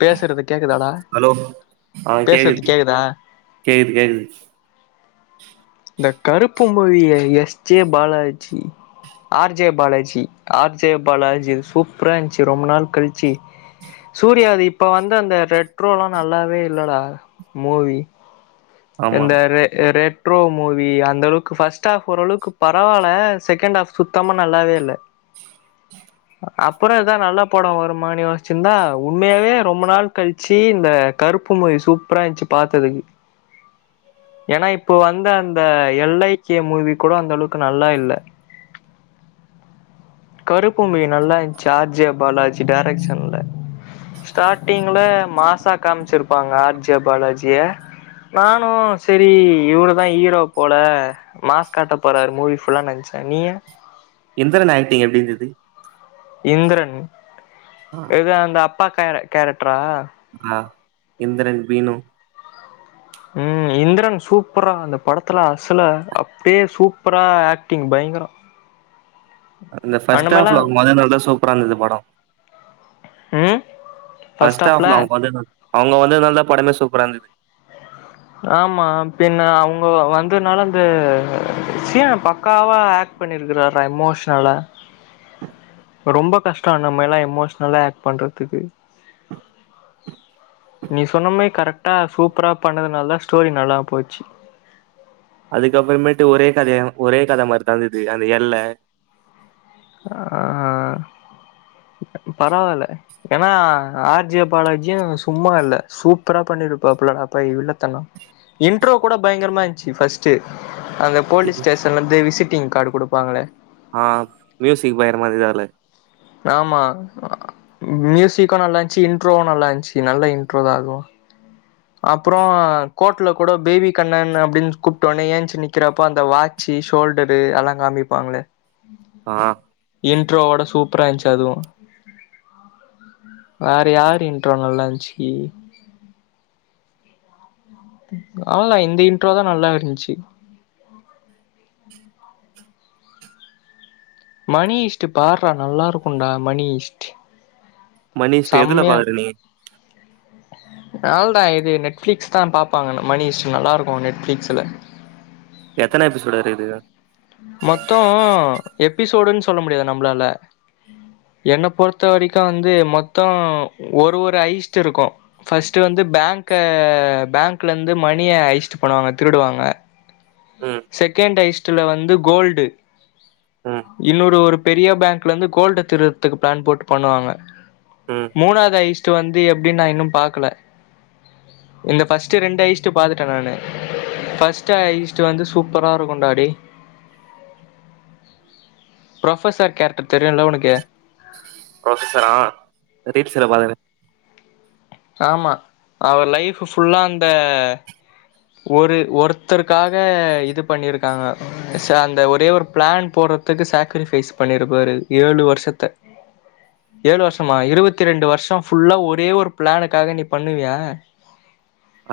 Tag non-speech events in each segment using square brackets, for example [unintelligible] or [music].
பேசுறது கேக்குதாடா ஹலோ பேசுறது கேக்குதா கேக்குது கேக்குது இந்த கருப்பு மொழிய S J Balaji R J Balaji R J Balaji சூப்பரா இருந்துச்சு ரொம்ப நாள் கழிச்சு சூர்யாது இப்ப வந்த அந்த ரெட் ரோல்லா நல்லாவே இல்லடா மூவி ஆம் இந்த ரெ ரெ ட்ரோ மூவி அந்த அளவுக்கு ஃபர்ஸ்ட் ஹாஃப் ஓரளவுக்கு பரவால்ல செகண்ட் ஹாஃப் சுத்தமா நல்லா இல்ல [inaudible] அப்றோ எதா நல்லா படோ வருமான்னு யோச்சுட்டு இருந்தா உண்மையாவே ரொம்ப நாள் க ழிச்சி இந்த கருப்பு மூவி சூப்பராந்துச்சு பாத்ததுக்கு ஏன்னா இப்போ வந்த அந்த எல் ஐ கே மூவி கூட அந்த அளவுக்கு நல்லா இல்ல கருப்பு மூவி நல்லாருந்துச்சா ஆ ர் ஜெ பாலாஜி டரக்க்ஷன்ல ஸ்டார்டிங்ல மாசா காமிச்சிருப்பாங்க ஆர் ஜே பாலாஜிய நான் ‌னு செரி இவருதான் ஈரோ போல மாஸ் காட்ட போறாரு மூவி ஃபுல்லா நெனச்சேன் நீங்க இந்திரன் ஆக்டிங் எப்டி இருந்து து இந்திரன் ஆ ஏது அந்த அப்பா கேர கேரக்டரா ஆஹ் இந்திரன் பீனு ம் இந்திரன் சூப்பர் ரா அந்த படத்தில அசல அப்டியே சூப்பரா ஆக்டிங் பயங்கர [inaudible] அந்த பஸ் ஸ்டாப்ல [unintelligible] சூப்பரா இருந்தது படம் ம் ஃபர்ஸ்ட் பஸ்ட் ஆப் ஹாஃப்ல அவங்க வந்து அவங்க வந்து டா படமே சூப்பரா இருந்தது ஆமா பின்ன அவங்க வந்ததுனால அந்த சீன பக்காவா ஆக் பண்ணிருக்கிறா எமோஷனலா ரொம்ப கஷ்ட நம்ம எல்லா எமோஷ்னலா ஆக்ட் பண்ணுறதுக்கு நீ சொன்னமாரி கரெக்டாக சூப்பராக பண்ணதுனால தா ஸ்டோரி நல்லா போச்சு அதுக்கப்பறமேட்டு ஒரே கதையா ஒரே கத மாறிதா இருந்தது அந்த எல்ல ஆஹ் பரவாயில்ல ஏன்னா ஆர் ஜே பாலாஜியு சும்மா இல்ல சூப்பரா பண்ணிருப்பாபல அப்பா வில்லத்தன இன்ட்ரோ கூட பயங்கரமா இருந்துச்சு ஃபஸ்ட்டு அந்த போலீஸ் ஸ்டேஷன்ல இருந்து விசிட்டிங் கார்டு கொடுப்பாங்களே ஆஹ் மியூச் பாயிர மாறி எதால ஆமா மியூசுக்கு நல்லா இருந்துச்சு இன்ட்ரோவு நல்லா இருந்துச்சு நல்ல இன்ட்ரோ தா அதுவும் அப்றோ கோர்ல கூட பேபி கண்ணன் அப்டின்னு கூப்டோனே ஏச்சு நிக்கிறப்ப அந்த வா சி ஷோல்டரு ‌அத காமிப்பாங்களே ஆஹ் இன்ட்ரோவோட சூப்பரா இருந்துச்சு அதுவு வேற யாரு இன்றோ நல்லா இருந்துச்சு அவளதானா இந்த இன்ட்ரோ தா நல்லா இருந்துச்சு மணி ஈஸ்ட்டு பார்றா நல்லாருக்கும்டா மணி ஈஸ்ட் மணிஷ்ட எதுல செம்மையா பாக்கரா நீ [unintelligible] இது நெட்ஃபிளிக்ஸ் தா பாப்பாங்கன்ன மணி ஈஸ்ட் நல்லா இருக்கு நெட்ஃபிளிக்ஸ்ல எத்தன எபிசோட் இருக்குது மொத்தோ எபிசோடுன்னு சொல்ல முடியாது நம்மளால என்ன பொறுத்த வரைக்கு வந்து மொத்தோ ஒரு ஒரு ஐஸ்ட்டு இருக்கு ஃபர்ஸ்ட்டு வந்து பேங்க பேங்க்லேருந்து மணிய அய்ச்ச்டு பண்ணுவாங்க திருடுவாங்க ம் செகண்ட் ஐஸ்டுல வந்து கோல்டு ம் இன்னொரு ஒரு பெரிய போங்க்ல இருந்து கோல்டுடா திருடரத்துக்கு பிளான் போட்டு பண்ணுவாங்க ம் மூணாவது ஐஸ்ட்டு வந்து எப்டின்னு நா இன்னு பாக்கல இந்த ஃபஸ்ட்டு ரெண்டு ஐஸ்டூ பாத்துட்டே நானு ஃபஸ்ட்டு ஐஸ்டு வந்து சூப்பரா இருக்குன்டா டேய் ப்ரொபசர் கேரக்டர் தெரியுல உனக்கு ப்ரொஃபசார ரீட் செலவு வர்றாரு ஆமா அவர் லைஃபு ஃபுல்லா அந்த ஒரு ஒருத்தருக்காக இதுப் பண்ணியிருக்காங்க சா அந்த ஒரே ஒரு பிளான் போடுறதுக்கு சாக்ரிஃபைஸ் பண்ணிருப்பாரு ஏழு வருஷத்தா ஏழு வருஷமா இருவத்தி ரெண்டு வருஷம் புஃல்லா ஒரே ஒரு பிளானுக்காக நீ பண்ணுவியா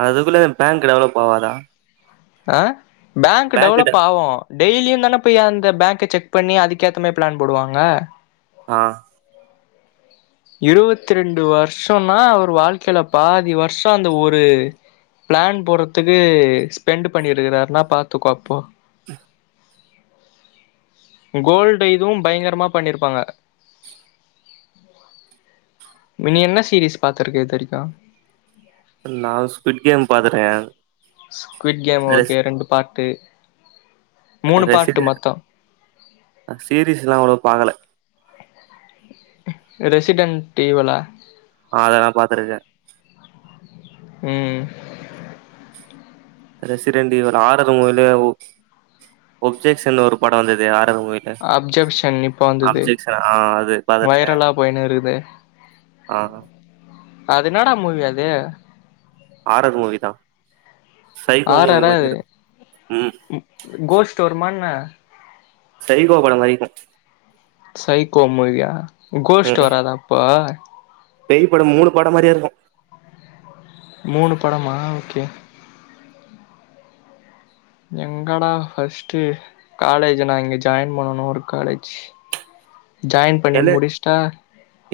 அதுக்குள்ள போங்க் டெவலப் ஆவாதா ஆ பேங்க் டெவலப் ஆகு டெய்லியு தானே பையா அந்த பேக்க செக் பண்ணி அதுக்கேத்த மாரி பிளான் போடுவாங்க ஆ இருவத்திரெண்டு வருஷன்னா அவரு வாழ்க்கையில பாதி வருஷ்சோ அந்த ஒரு ப்ளன் போடுற்துக்கு ஸ்பெண்ட்டு பண்ணியிருக்கறாருன்னா பாத்துக்கோ அப்போ ம் கோல்டு இதுவு பயங்கரமாக பண்ணிருப்பாங்க மினி என்ன சீரீஸ் பாத்திருக்க இது வரைக்கு நா அது ஸ்பீட் கேம் பாத்துடோ ஸ்குவிட் கேம் ஓகே ரெண்டு பாட்டு ரசிதா சீரீஸ்லா அவ்ளோ பாக்கல ரெசிடென்ட்டி வேல அதெல்லா பாத்திருக்கே ம் ரெசிடண்ட் ஈவல் ஹாரர் மூவிலே ஒ ஒப்ஜெக்ஷன் ஒரு படோ வந்தது ஹாரர் மூவி அப்ஜெக்ஷ்ஷன் இப்ப வந்தது ஆ அது பாத்துருக்கே வைரலா போயினு இருக்குது ஆ அது என்னடா மூவி அது ஹாரது மூவி தா சைகோ மூவி மாரி இருக்கு ம் கோஸ்டு வருமா என்ன சய்கோ படம் மாரி இருக்கு சைக்கோ மூவியா கோஷ்ட் வராத அப்ப பெய்ப் படம் மூனு படம் மாரியே இருகு மூணு படமா ஓகே எங்கடா ஃபஸ்ட்டு காலேஜ் நா இங்கே ஜாயின் பண்ணணு ஒரு காலேஜ் ஜாயின் பண்ணி எல முடிசுட்டா,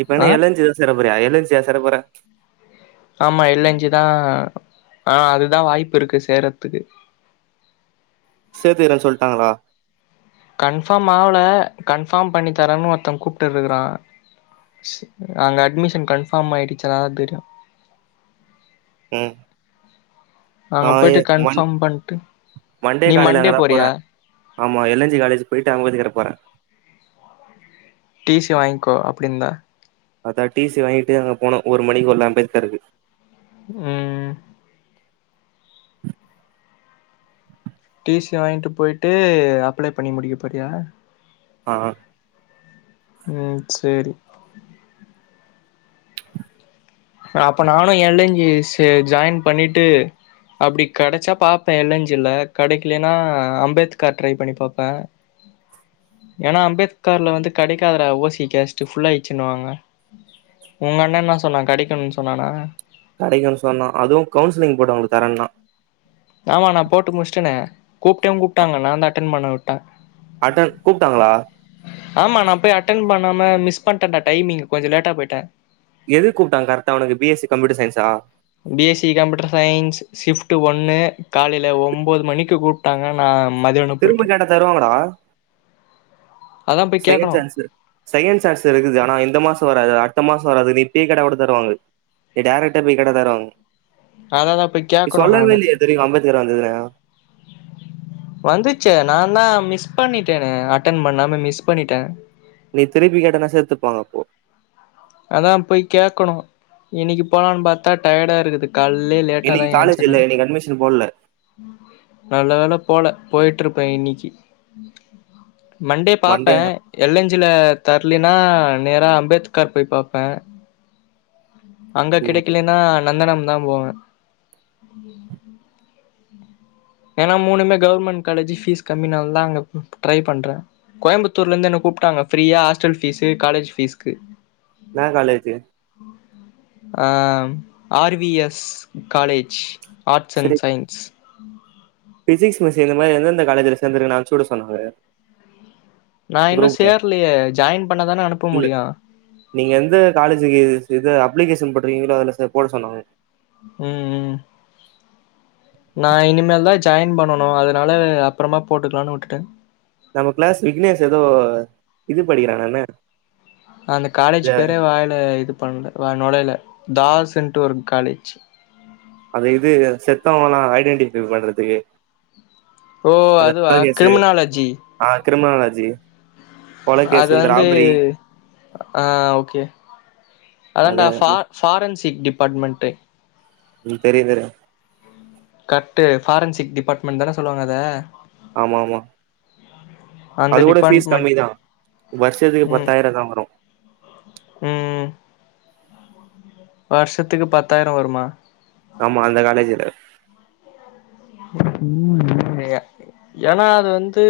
இப்ப அ என்ன எல் என் ஜி தா சேர போறியா எதுல் சே சேர போற ஆமா எள்ளஞ்சுதா ஆ அதுதா வாய்ப்பு இருக்கு சேரத்துக்கு சேத்துக்ரேன்னு சொல்ட்டாங்ளா கன்ஃபார்ம் ஆவ்ல கன்ஃபார்ம் பண்ணி தரேன்னு ஒருத்த கூப்ட்டுட்டு இருக்கறா ஸ் அங்க அட்மிஷன் கன்ஃபார்ம் ஆயிடுச்சா டா தெரியு ம் அங்க ஆ ஏ போயிட்டு மண் கன்ஃபார்ம் பண்ட்டு மண்டே நீ காலைல அங்கதா போறியா போறே ஆமா எல் என் ஜி காலேஜ் போய்ட்டு அமிஞ்சிகர போற டி சி வாங்கிக்கோ அப்டிந்தா அதா டிசி வாங்கிட்டு அங்க போனோ ஒரு மணிக்குக்குள்ள அம்பேத்காருக்கு ம் டிசி வாங்கிட்டு போய்ட்டு அப்ளை பண்ணி முடிக்க போறியா ஆ ம் சேரி அப்ப நானு என்ல்ல்ச ஜாயின் பண்ணிட்டு அப்படி கிடைச்சா பாப்பேன் இலஞ்சிலா கிடைக்கலேன்னா அம்பேத்கார் ட்ரைவ் பண்ணி பாப்பேன் [unintelligible] ஏன்னா அம்பேத்கர்ல வந்து கெடைகதுடா ஓசிக்க கேஸ்டு ஃபுல்ல ஆச்சுன்னுவாங்க உங்க அண்ணா என்ன சொன்னா கடைக்கணும்னு சொன்னானா கிடைக்கும்ன்னு சொன்னா அதுவு கவுசிலிங் போட்டகளுக்கு தரேனா ஆமா நா போட்டு முடிச்சுட்டேனே கூப்பிட்டே கூப்பிட்டாங்க நா தா அட்டென் பண்ண விட்டே அது கூப்படாங்கல ஆமா நா போய் அட்டென் பண்ணாம மிஸ் பண்ணிட்டே டா டைமிங்க கொஞ்சோ லேட்டா போயிட்டே எதுக்கு கூப்பிட்டான்ங்கா கரக்ட உனக்கு பிஎஸ்ச கம்ப்யூர் சய்ன்ஸா B. SC computer science shift ஒன்னு காலைல ஒம்போது மணிக்கு கூப் போட்டாங்க நா மதயானோ திரும்ப போயிட்டே கேட்டா தருவாங்கடா அதா போய் செகண்ட் கேக்கணு சான்ஸு செகண்ட் சான்ஸுஸ் இருக்குது ஆனா இந்த மாசம் வராது அடுத்த மாசோ வராது நீப்பயே கேட்டா கூட தருவாங்க நீ டேராக்டா போய் கேட்டா தருவாங்க அததா போய் நீ கேக்கணு சொல்லவே நானு இல்லயே தெரியு அம்பேத்கார் வந்ததுனு [unintelligible] வந்துச்சே நான தான் மிஸ் பண்ணிட்டேனே அட்டன் பண்ணாம மிஸ் பண்ணிட்டே நீ திருப்பி கேட்டனாக்க சேத்துப்பாங்க அப்போ அதான் போய் கேட்கணு இன்னைக்கு போலான்னு பாத்தா டயடா இருக்குது கால்லே லேட்டா தா இன்னைக்கு காலேஜ் ஏச்சுன்னு இல்ல இன்னைக்கு அட்மிஷன் போடல நல்ல வேல போல போயிட்டுருப்பே இன்னீக்கி மண்டே பாப்பே எள்ளஞ்சில தர்லீனா நேரா அம்பேத்கர் போய் பாப்பே அங்க ம் கெடிக்கலன்னா நந்தனம் தா போவே [unintelligible] ஏன்னா மூணுமே கவர்மெண்ட் காலேஜ் ஃபீஸ் கம்மினால தா அங்க ட்ரை பண்றே கோயம்புத்தூர்ல இருந்து என்ன கூப்பிட்டாங்க என்ன கூப்ட்டாங்க ஹாஸ்டல் ஃபீஸுஅ காலேஜ் ஃபீஸ்கு என்னா காலேஜு ஆ R V S college arts and science physics miss இந்த மாதிரி எந்த எந்த காலேஜல சேந்துங்குறன்னு அன்ப்ச்வுட சொன்னாங்க நா இன்னு குரூப்ல சேர்லையே ஜாயின் பண்ணதான அனுப்ப முடியு நீ எந்த காலேஜுக்கு இத அப்ளிகேஷன் போட்டுருக்கீங்களோ அதுல போட சொன்னாங்க ம் ம் நா இனிமேல் தா ஜாயின் பண்ணனு அத்னால அப்பறமா போட்டுக்கலான்னு வுட்டே நம்ம க்ளாஸ் விக்னேஷ் எதோ இது படிக்கிறானா மே அந்த காலேஜ் பேரே வாயில இது பண்ணல நொழைல தாஸ்ன்ட்டு ஒரு காலேஜ் அந்த இது செத்தவங்க‌ல்லா ஐடென்டிஃபை பண்றதுக்கு ஓ அநத அதுவா கொல் கேஸ்சு கிரிமினாலஜி ஆ கிரிமானாலாஜி அது வந்து ஆ ஓகே அத அதான்டா ஃபார் ஃபாரன்சிக் டிபார்ட்மண்ட்டு ம் தெரியு தெரியு கர்ட்டு ஃபாரன்சிக் டிபார்ட்மெண்ட் தான சொல்வாங்க அத ஆமா ஆமா அந்த அதுவோட ஃபீஸ் டிபார்ட்மெண்ட் கம்மி தா வருஷத்துக்கு ம் பத்தாயிரதா வரு ம் வருஷத்துக்கு பத்தாயிர வருமா ஆமா அந்த காலேஜ்ஜு ல ஏனா அது வந்து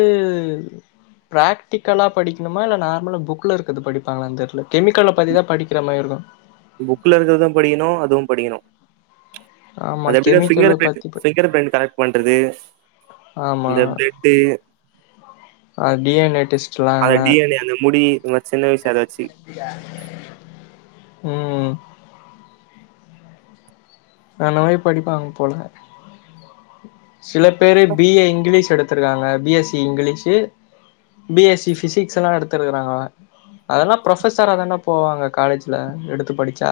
பிராக்டிக்கலா படிக்கணுமா இல்ல நார்மலா புக்குல இருக்கத படிப்பாங்களா தெரில கெமிக்கல்ல பத்தி தா படிக்கிற மாதிரி இருக்கு புக்ல இருக்கிறது படிக்கணு அதுவு படிக்கணு ஆமா அது எப்டினா ஃபிங்கர் கெமிக்கல பிரிண்ட் பத்தி ப ஃபிங்கர் பிரிண்ட் கனட் பண்றது ஆமா இந்த ப்ளட்டு டி என் ஏ டெஸ்ட்லா அந்த அதலா டி என் யே அந்த முடி இந்த மார் சின்ன வயசுல அத வெச்சி ம் நல்லவே படிப்பாங்க போல சில பேரு பிஏ இங்கிலீஷ் எடுத்து இருக்காங்க B S C English BSc physics எல்லா எடுத்திருக்கிறாங்க அதெல்லா ப்ரொபஸராக தாடா போவாங்க காலேஜ்ல எடுத்து படிச்சா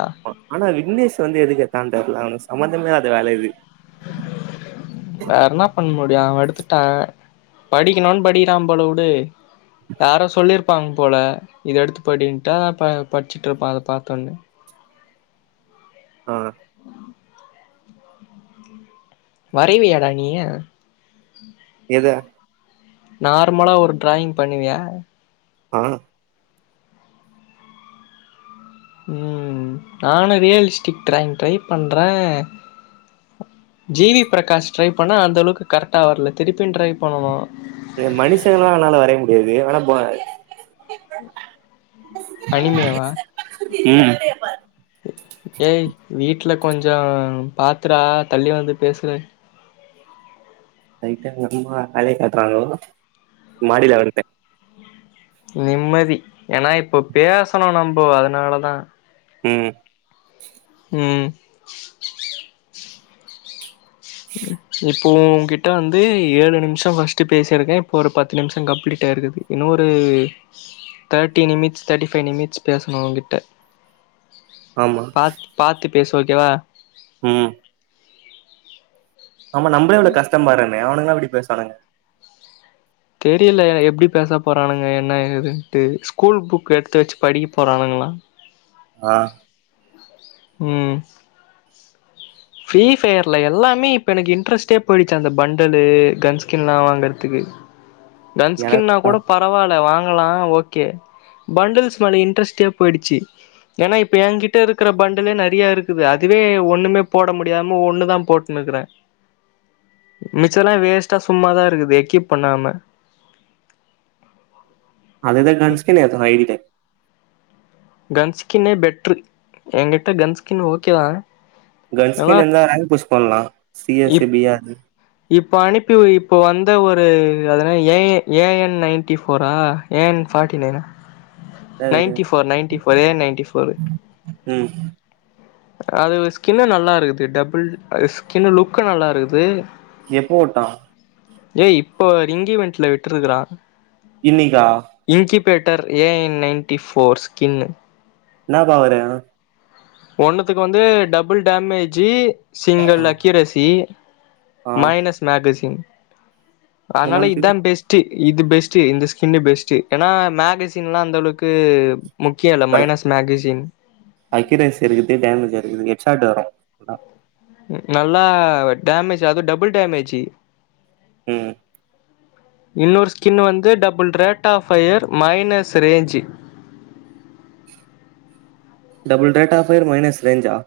ஆனா விக்னேஷ் வந்து எதுக்கு எத்தானு தெரியல அவனுக்கு சம்பந்தமேல இல்லத வேல தா இது [unintelligible] வேற என்னா பண்ண முடியு அவன் எடுத்துட்டா படிக்கணும்னு படிக்கிறா போல விடு யாரோ சொல்லிருப் ப்பாங்க போல இத எடுத்து படின்டா ப படிச்சுட்டு இருப்பா அத பாத்தோனா ஆ வரைவியாடா நீயி எத நார்மலா ஒரு டிராயிங் பண்ணுவியா ஆ ம் நானு ரியல்ஸ்டிக் டிராயிங் ட்ரை பண்ணுறே ஜிவி பிரகாஷ் ட்ரை பண்ண அந்த அளவுக்கு கரெக்டா வரல திருப்பின்னு ட்ரை பண்ணனு இத மனுஷங்களா அதனால வரைய முடியாது ஆனா [unintelligible] அணிமே வ ம் ஏய் வீட்டுல கொஞ்சோ பாத்துறா தள்ளி வந்து பேசு லைட்டா எங்க அம்மா வேலய காட்டுறாங்களோ மாடில வந்துட்டே நிம்மதி ஏன்னா இப்போ பேசணு நம்ம அதனாலதா ம் ம் இப்போ உக்கிட்ட வந்து ஏழு நிமிஷம் ஃபர்ஸ்ட்ட பேசியிருக்கே இப்போ ஒரு பத்து நிமிஷம் கம்ப்ளீட் ஆயிருக்குது இன்னொரு thirty minutes thirty five minutes பேசணு உவ்கிட்ட ஆமா பாத் பாத்து பேசு ஓகேவா ம் ஆமா நம்பளே இவ்ளோ கஷ்ட பாருமே அவனுங்களா எப்படி பேசுவனாங்க தெரியல எப்டி பேச போகறானுங்க என்ன ஏதுன்ட்டு ஸ்கூல் புக் எடுத்து வச்சு படிக்க போறானுங்களா ஆ ம் ஃப்ரீ ஃபயர்ல எல்லாமே இப்போ எனக்கு இன்ட்ரெஸ்ட்டே போயிடுச்சு அந்த பண்டலு கன்ஸ்கின்லா வாங்கறதுக்கு கன்ஸ்கின்னா எனக்கு கூட பரவாயில வாங்கலா ஓகே பண்டல்ஸ் மேல இன்ட்ரெஸ்டே போயிடுச்சு ஏன்னா இப்ப என்கிட்ட இருக்கிற பண்டலே நிறையா இருக்குது அதுவே ஒண்ணுமே போட முடியாம ஒண்ணு தா போட்டுன்னுக்கிறே மிச்ச எல்லா வேஸ்ட்டா சும்மாதா இருக்குது ஏ கீப் பண்ணாம [unintelligible] கன்ஸ்கே ஐடி டைக் கன்ஸ்கின்னே பெட்ரு எங்கிட்ட கன் ஸ்கின் ஓகேவா கன்ஸ்கின்ருந்தா ரேங்க் புஷ் பண்ணலா சி எஸ் சி இப் பி ஆருனு இப்ப அனுப்பி உ இப்ப வந்த ஒரு அதுன என்ன A I A I N ninety ஃபோரா ஏ என் ஃபாட்டி நைனா என்னது ninety four ninety four A N ninety four ம் அது ஸ்கின்னு நல்லாருக்குது டபுள் ஸ்கின்னு லுக்கு நல்லாருக்குது எப்போட்டா ஏய் இப்போ ரிங்கீவன்ட்ல விட்டுருக்குறா இன்னிக்கா incubator A I N ninety four skin இன்னாப்பா வெறையனு ஒண்ணுத்துக்கு வந்து டபுள் டேமேஜி சிங்கள் அக்கியூரசி ஆ மைனஸ் மேகசி அதனால என்னோன் தெர்ல இதா பெஸ் ட்டு இது பெஸ்ட்டு இந்த ஸ்கின்னு பெஸ்ட்டு எனா மேகசின்லா அந்தளவுக்கு முக்கியல்ல மைனஸ் மேகசின் அக்கியூரசி இருக்குது டேமேஜ்ருக்குது எட்ஷாட் வரு ம் நல்லா டேமேஜி அதும் டபுள் டேமேஜி ம் இன்னோர் ஸ்கின்னு வந்து double rate of fire minus range double data fire minus ரேஞ்சா